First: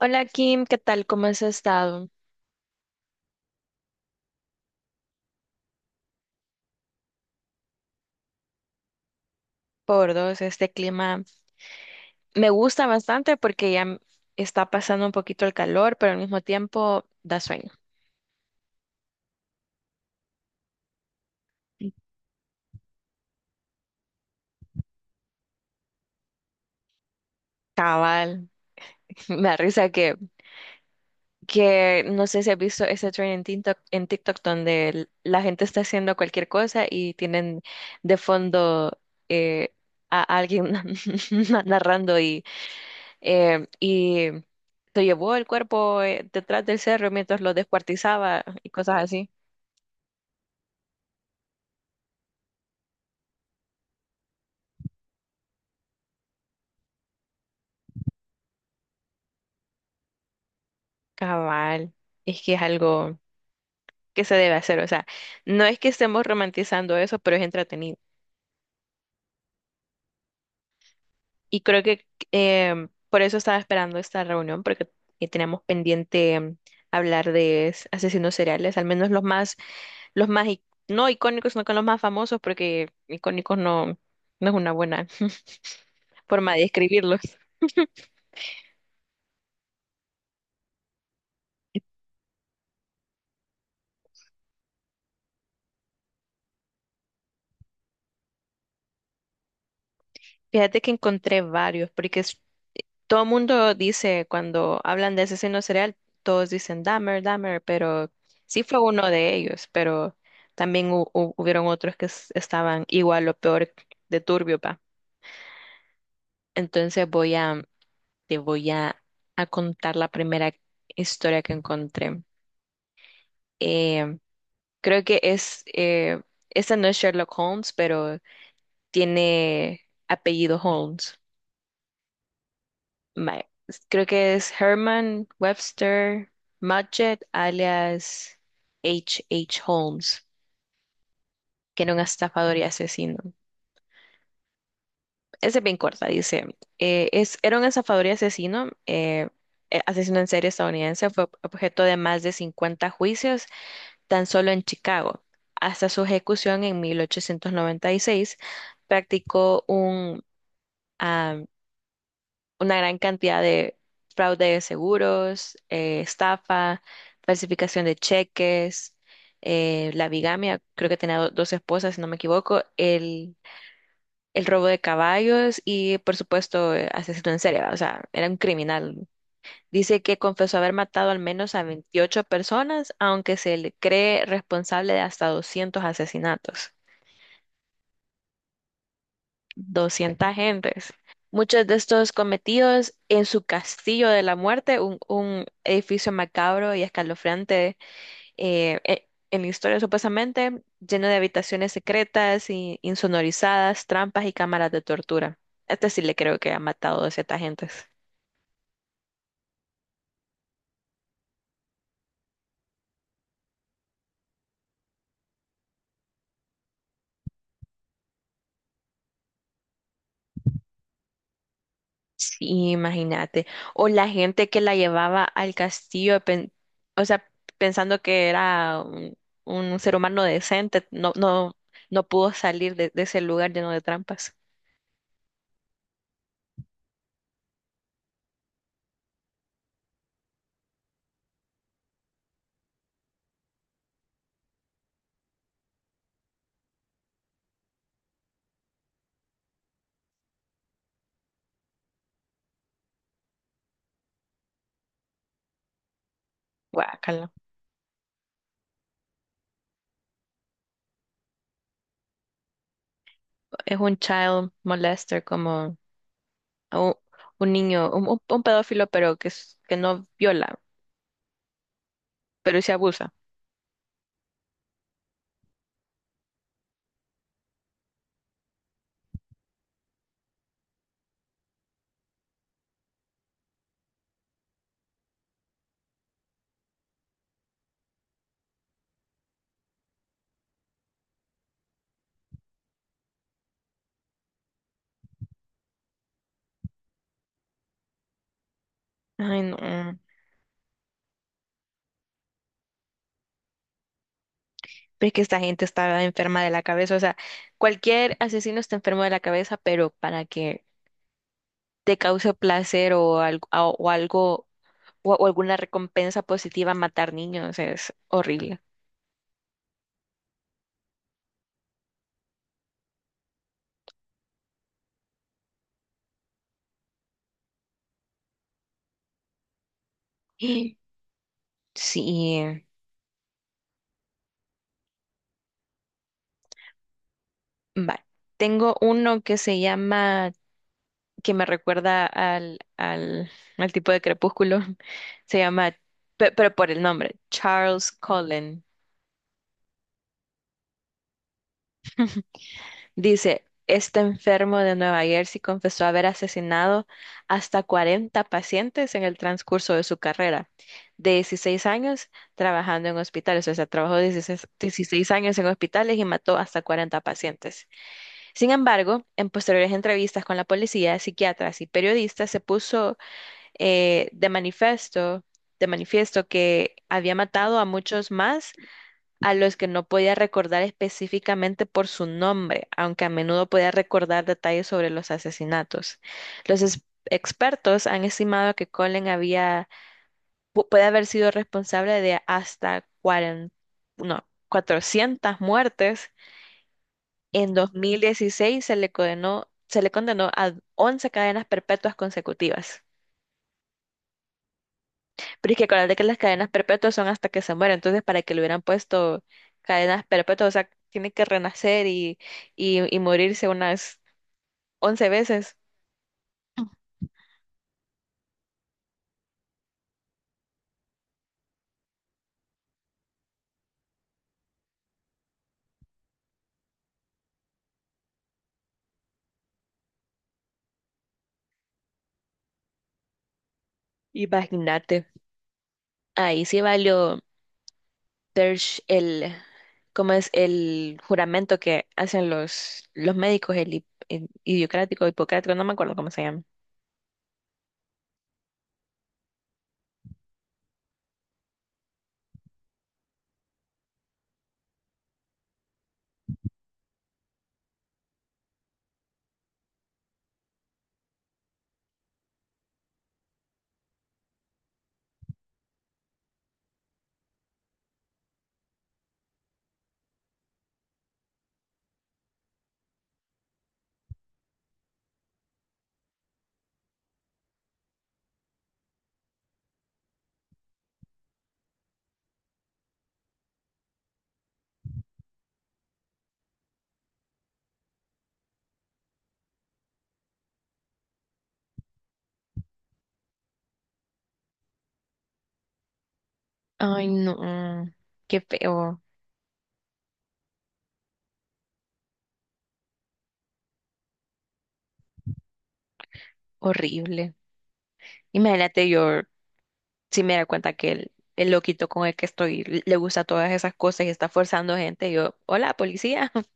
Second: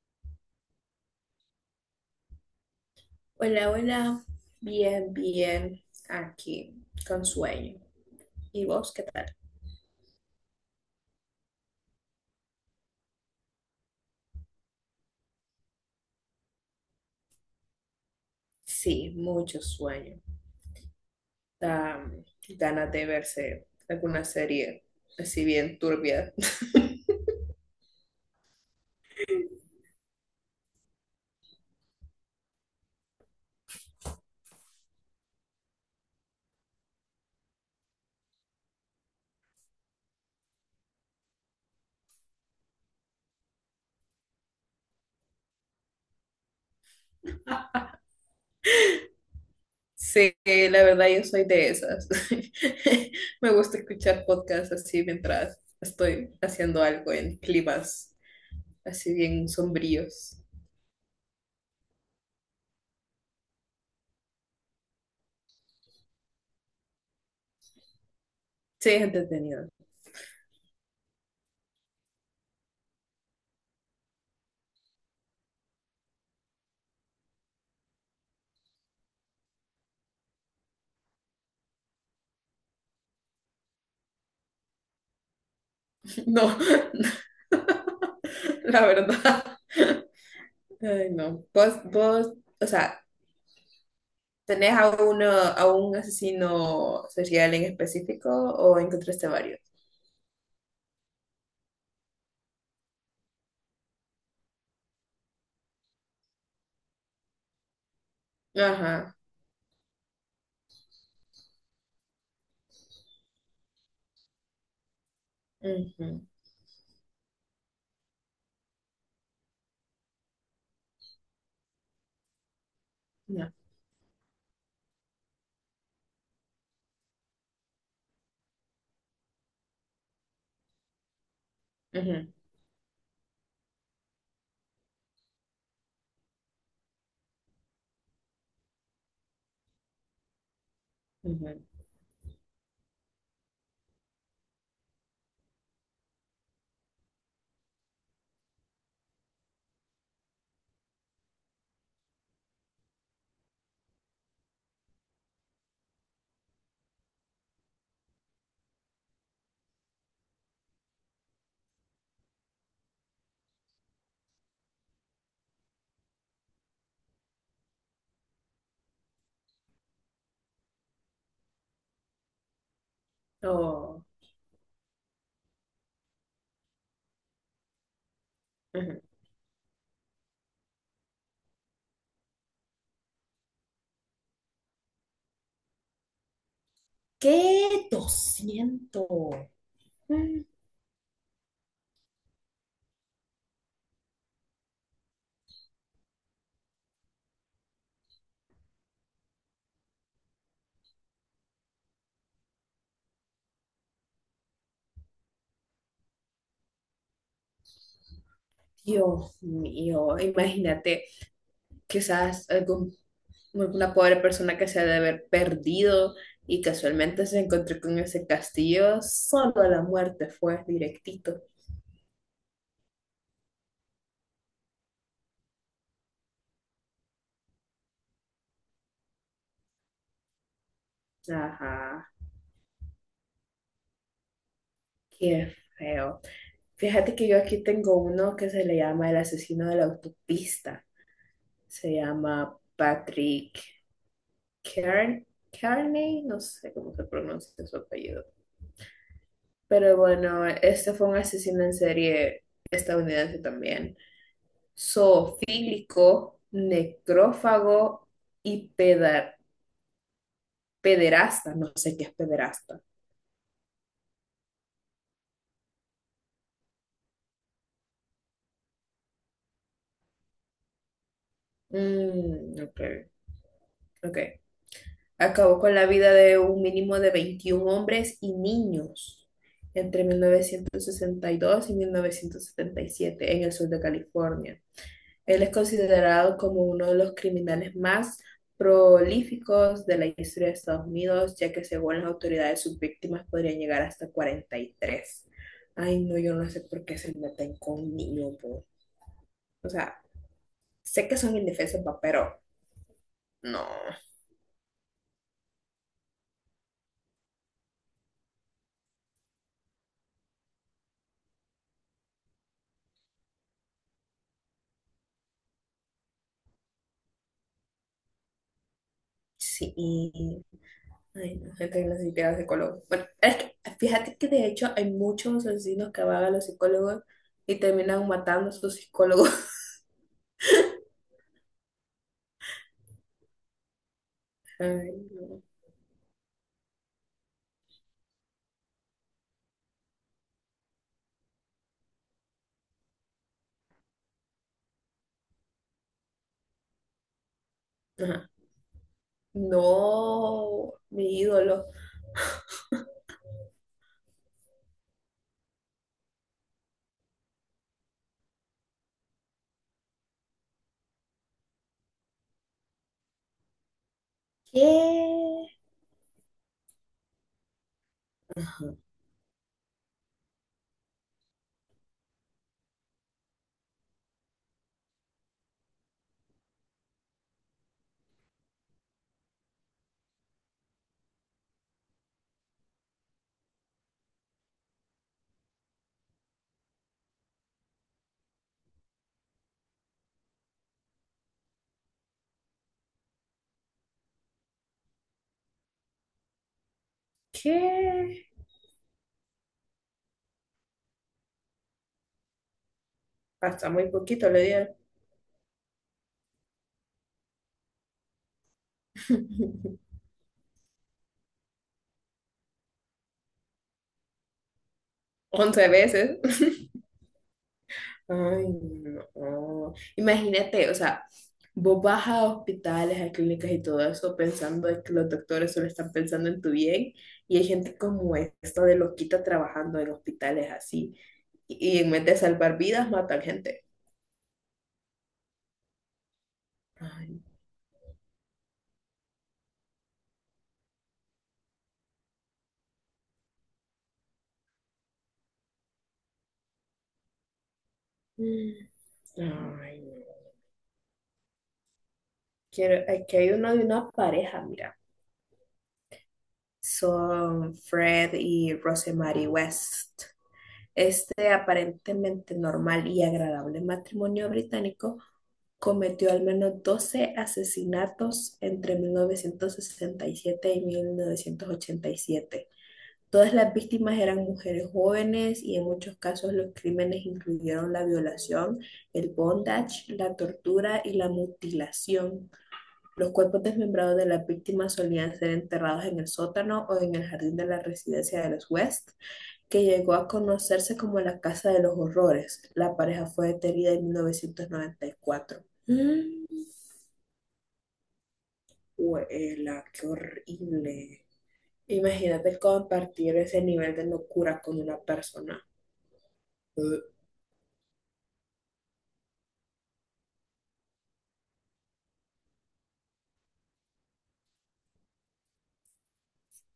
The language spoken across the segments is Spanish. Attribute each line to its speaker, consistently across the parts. Speaker 1: Hola Kim, ¿qué tal? ¿Cómo has estado?
Speaker 2: Hola, hola. Bien, bien. Aquí, con sueño. ¿Y vos qué tal?
Speaker 1: Por dos, este clima me gusta bastante porque ya está pasando un poquito el calor, pero al mismo tiempo da sueño.
Speaker 2: Sí, mucho sueño. Da ganas de verse alguna serie así bien turbia.
Speaker 1: Cabal, me da risa que no sé si has visto ese trend en TikTok, donde la gente está haciendo cualquier cosa y tienen de fondo eh, a alguien narrando y se llevó el cuerpo detrás del cerro mientras lo descuartizaba y cosas así.
Speaker 2: Sí, la verdad yo soy de esas. Me gusta escuchar podcasts así mientras estoy haciendo algo en climas así bien sombríos.
Speaker 1: Cabal, es que es algo que se debe hacer, o sea, no es que estemos romantizando eso, pero es entretenido.
Speaker 2: Sí, es entretenido.
Speaker 1: Y creo que por eso estaba esperando esta reunión, porque tenemos pendiente hablar de asesinos seriales, al menos los más, no icónicos, no con los más famosos, porque icónicos no, no es una buena forma
Speaker 2: No,
Speaker 1: de describirlos.
Speaker 2: la verdad. Ay, no. Vos, o sea, ¿tenés a uno, a un asesino serial en específico o encontraste varios?
Speaker 1: Fíjate que encontré varios, porque todo el mundo dice, cuando hablan de asesino serial, todos dicen Dahmer, Dahmer, pero sí fue uno
Speaker 2: Ajá.
Speaker 1: de ellos, pero también hubieron otros que estaban igual o peor de turbio, pa.
Speaker 2: Ujú.
Speaker 1: Entonces te voy a contar la primera historia que encontré.
Speaker 2: No.
Speaker 1: Eh, Creo que esta no es Sherlock Holmes, pero tiene apellido Holmes.
Speaker 2: Ujú.
Speaker 1: Vale, creo que es Herman Webster Mudgett, alias H. H. Holmes,
Speaker 2: Ujú.
Speaker 1: que era un estafador y asesino. Esa es bien corta, dice. Era un estafador y asesino, asesino en serie estadounidense, fue objeto de más de 50 juicios tan solo en Chicago. Hasta su ejecución en 1896 practicó un una gran cantidad de fraude de seguros, estafa, falsificación de cheques, la bigamia, creo que tenía dos esposas, si no me equivoco, el,
Speaker 2: Oh.
Speaker 1: el robo de caballos y, por supuesto, asesino en serie, ¿va? O sea, era un
Speaker 2: Ujú.
Speaker 1: criminal. Dice que confesó haber matado al menos a 28 personas, aunque se le cree responsable de hasta 200 asesinatos.
Speaker 2: ¿Qué 200?
Speaker 1: doscientas
Speaker 2: Mm.
Speaker 1: gentes. Muchos de estos cometidos en su castillo de la muerte, un edificio macabro y escalofriante, en la historia supuestamente, lleno de habitaciones secretas y insonorizadas, trampas y cámaras de tortura. Este sí le creo que ha matado a ciertas gentes.
Speaker 2: Dios mío, imagínate, quizás algún una pobre persona que se ha de haber perdido y casualmente se encontró con ese castillo, solo la muerte fue directito.
Speaker 1: Sí, imagínate. O la gente que la llevaba al castillo, o sea, pensando que era un ser humano decente, no, no, no
Speaker 2: Ajá,
Speaker 1: pudo salir de ese lugar lleno de trampas.
Speaker 2: qué feo. Fíjate que yo aquí tengo uno que se le llama el asesino de la autopista. Se llama Patrick Kern Kearney, no sé cómo se pronuncia su apellido. Pero bueno, este fue un asesino en serie estadounidense también. Zoofílico,
Speaker 1: Guácala.
Speaker 2: necrófago y pederasta. No sé qué es pederasta.
Speaker 1: Es un child molester, como un, un niño, un pedófilo, pero que no viola,
Speaker 2: Mm,
Speaker 1: pero se
Speaker 2: ok,
Speaker 1: abusa.
Speaker 2: ok. Acabó con la vida de un mínimo de 21 hombres y niños entre 1962 y 1977 en el sur de California. Él es considerado como uno de los criminales más prolíficos de la historia de Estados Unidos, ya que según las autoridades sus víctimas podrían llegar hasta 43. Ay, no, yo no sé por qué se meten con niños, po.
Speaker 1: Ay, no.
Speaker 2: O
Speaker 1: Pero
Speaker 2: sea, sé que son indefensos, pa, pero no.
Speaker 1: es que esta gente está enferma de la cabeza. O sea, cualquier asesino está enfermo de la cabeza, pero para que te causa placer o algo o alguna recompensa positiva matar niños. Es horrible.
Speaker 2: Sí. Ay, no, gente que necesita psicólogos. Bueno, es que fíjate que de hecho hay muchos asesinos que van a los psicólogos y terminan matando a sus psicólogos.
Speaker 1: Sí,
Speaker 2: Ay, no.
Speaker 1: vale. Tengo uno que me recuerda al tipo de crepúsculo. Se llama, pero por el nombre, Charles
Speaker 2: Ajá.
Speaker 1: Cullen.
Speaker 2: No, mi ídolo.
Speaker 1: Dice, este enfermo de Nueva Jersey confesó haber asesinado hasta 40 pacientes en el transcurso de su carrera, de 16 años trabajando en hospitales, o sea, trabajó 16,
Speaker 2: ¿Qué?
Speaker 1: 16 años en hospitales y mató hasta 40 pacientes. Sin embargo, en posteriores entrevistas con la policía, psiquiatras y periodistas, se puso eh, de manifiesto, de manifiesto que había matado a muchos más a los que no podía recordar específicamente por su nombre, aunque a menudo podía recordar detalles sobre los asesinatos. Los expertos han estimado que Colin puede haber sido responsable de hasta 40, no, 400 muertes. En
Speaker 2: ¿Qué?
Speaker 1: 2016 se le condenó a 11 cadenas perpetuas consecutivas.
Speaker 2: Hasta muy poquito le dieron.
Speaker 1: Pero es que acuérdate que las cadenas perpetuas son hasta que se muere, entonces para que le hubieran puesto cadenas perpetuas, o sea, tiene que renacer y morirse unas once
Speaker 2: 11
Speaker 1: veces.
Speaker 2: veces. Ay, no. Imagínate, o sea, vos vas a hospitales, a clínicas y todo eso pensando de que los doctores solo están pensando en tu bien y hay gente como esta de loquita trabajando en hospitales así y en vez de salvar vidas matan gente.
Speaker 1: Imagínate, ahí sí valió
Speaker 2: Ay,
Speaker 1: Dersh el, ¿cómo es? El juramento que hacen los médicos, el idiocrático, hipocrático, no me acuerdo cómo se llama.
Speaker 2: ay, no. Quiero, aquí hay uno de una pareja, mira. Son Fred y Rosemary West. Este aparentemente normal y agradable matrimonio británico cometió al menos 12 asesinatos entre 1967 y 1987. Todas las víctimas eran mujeres jóvenes y en muchos casos los crímenes incluyeron la violación, el bondage, la tortura y la mutilación. Los cuerpos desmembrados de las víctimas solían ser enterrados en el sótano o en el jardín de la residencia de los West, que llegó a conocerse como la Casa de los Horrores. La pareja fue detenida en 1994. Mm.
Speaker 1: Ay, no, qué feo,
Speaker 2: Huela, qué horrible. Imagínate compartir ese nivel de locura con una persona. Uh.
Speaker 1: horrible. Imagínate yo. Si me da cuenta que el loquito con el que estoy le gusta todas esas cosas y está forzando gente, yo, hola, policía.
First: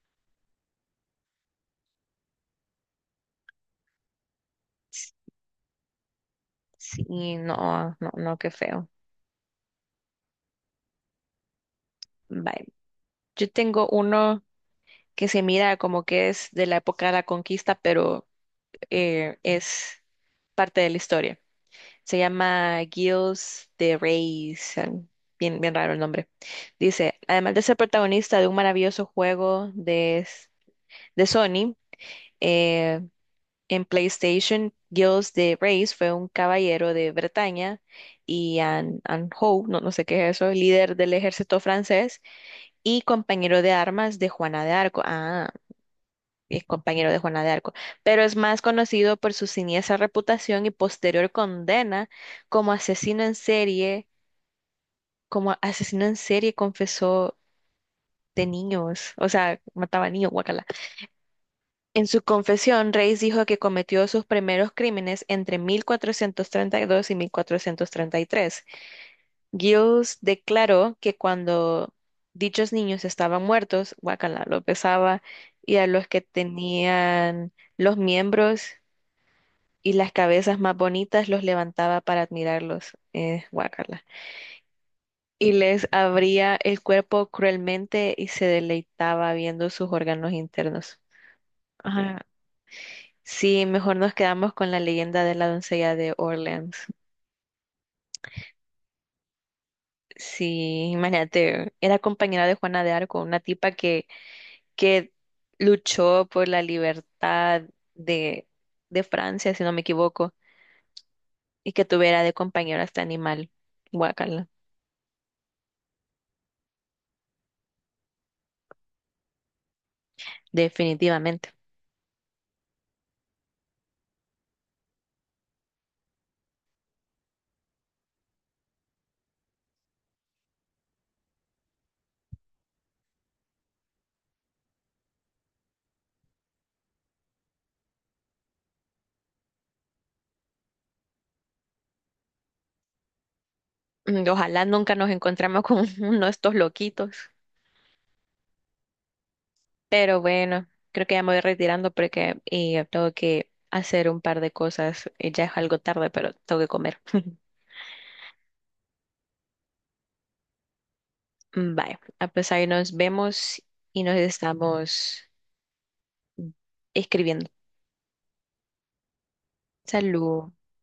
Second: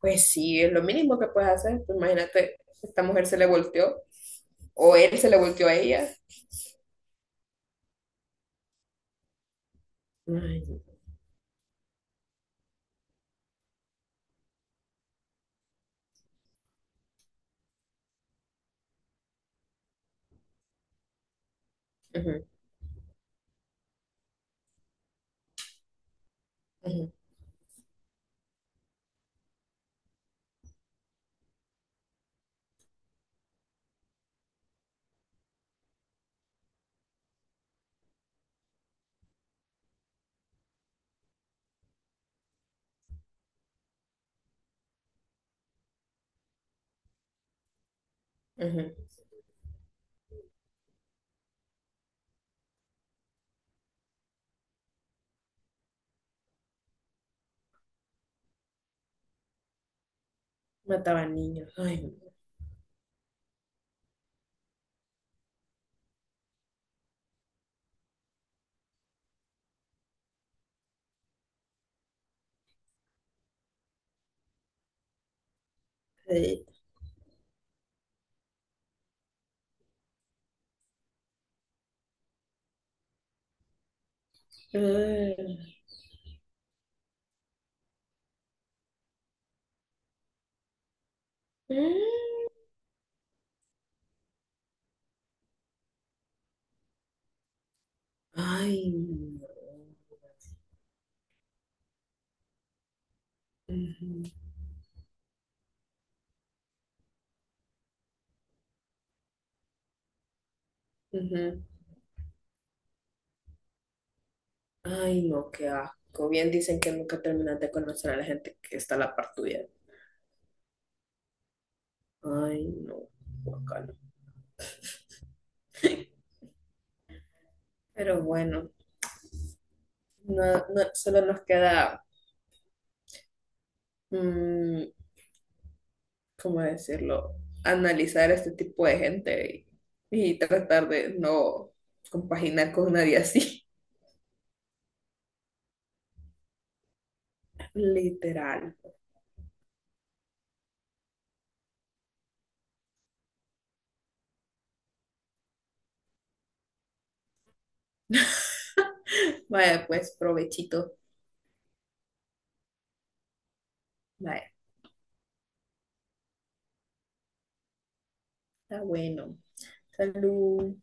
Speaker 2: Pues sí, es lo mínimo que puedes hacer. Pues imagínate, esta mujer se le volteó o él se le volteó a ella.
Speaker 1: Sí, no, no, no, qué feo.
Speaker 2: Ay.
Speaker 1: Bye. Yo tengo uno que se mira como que es de la época de la conquista, pero es parte de la historia. Se
Speaker 2: Ujú.
Speaker 1: llama Gilles de Reyes. Bien, bien raro el nombre.
Speaker 2: Ujú.
Speaker 1: Dice, además de ser protagonista de un maravilloso juego de Sony, eh, En PlayStation, Giles de Reyes fue un caballero de Bretaña y Anne Howe, no, no sé qué es eso, líder del ejército francés y compañero de armas de Juana de Arco. Ah, es compañero de Juana de Arco, pero es más
Speaker 2: Ujú.
Speaker 1: conocido por su siniestra reputación y posterior condena como asesino en serie, como asesino en serie confesó de niños, o sea, mataba niños, guacala.
Speaker 2: Mataban niños.
Speaker 1: En
Speaker 2: Ay.
Speaker 1: su confesión, Reis dijo que cometió sus primeros crímenes entre 1432 y 1433. Giles declaró que cuando dichos niños estaban muertos, Guacala lo pesaba, y a los que
Speaker 2: Eh.
Speaker 1: tenían los miembros y las cabezas más bonitas los levantaba para admirarlos, guácala. Y
Speaker 2: Eh.
Speaker 1: les abría el cuerpo cruelmente y se deleitaba viendo sus órganos internos. Ajá.
Speaker 2: Eh.
Speaker 1: Sí, mejor nos quedamos con la leyenda de la doncella de Orleans.
Speaker 2: Ay, no.
Speaker 1: Sí, imagínate, era compañera de Juana de Arco, una tipa que,
Speaker 2: Ujú.
Speaker 1: que luchó por la libertad de, de Francia, si no me equivoco,
Speaker 2: Ujú.
Speaker 1: y que tuviera de compañero a este animal. Guacala,
Speaker 2: Ay, no, qué asco. Bien dicen que nunca terminas de conocer a la gente que está a la par tuya.
Speaker 1: definitivamente.
Speaker 2: Ay, no, guacala. Pero bueno, no, no, solo nos queda, mm, ¿cómo decirlo? Analizar este tipo de gente y tratar de no compaginar con nadie así.
Speaker 1: Ojalá nunca nos encontremos con uno de estos loquitos.
Speaker 2: Literal.
Speaker 1: Pero bueno, creo que ya me voy retirando porque y tengo que hacer un par de cosas. Ya es algo tarde, pero tengo que comer.
Speaker 2: Vaya, pues, provechito.
Speaker 1: Vale, ah, pues ahí nos vemos y nos
Speaker 2: Bye.
Speaker 1: estamos escribiendo.
Speaker 2: Está bueno.
Speaker 1: Salud.
Speaker 2: Salud.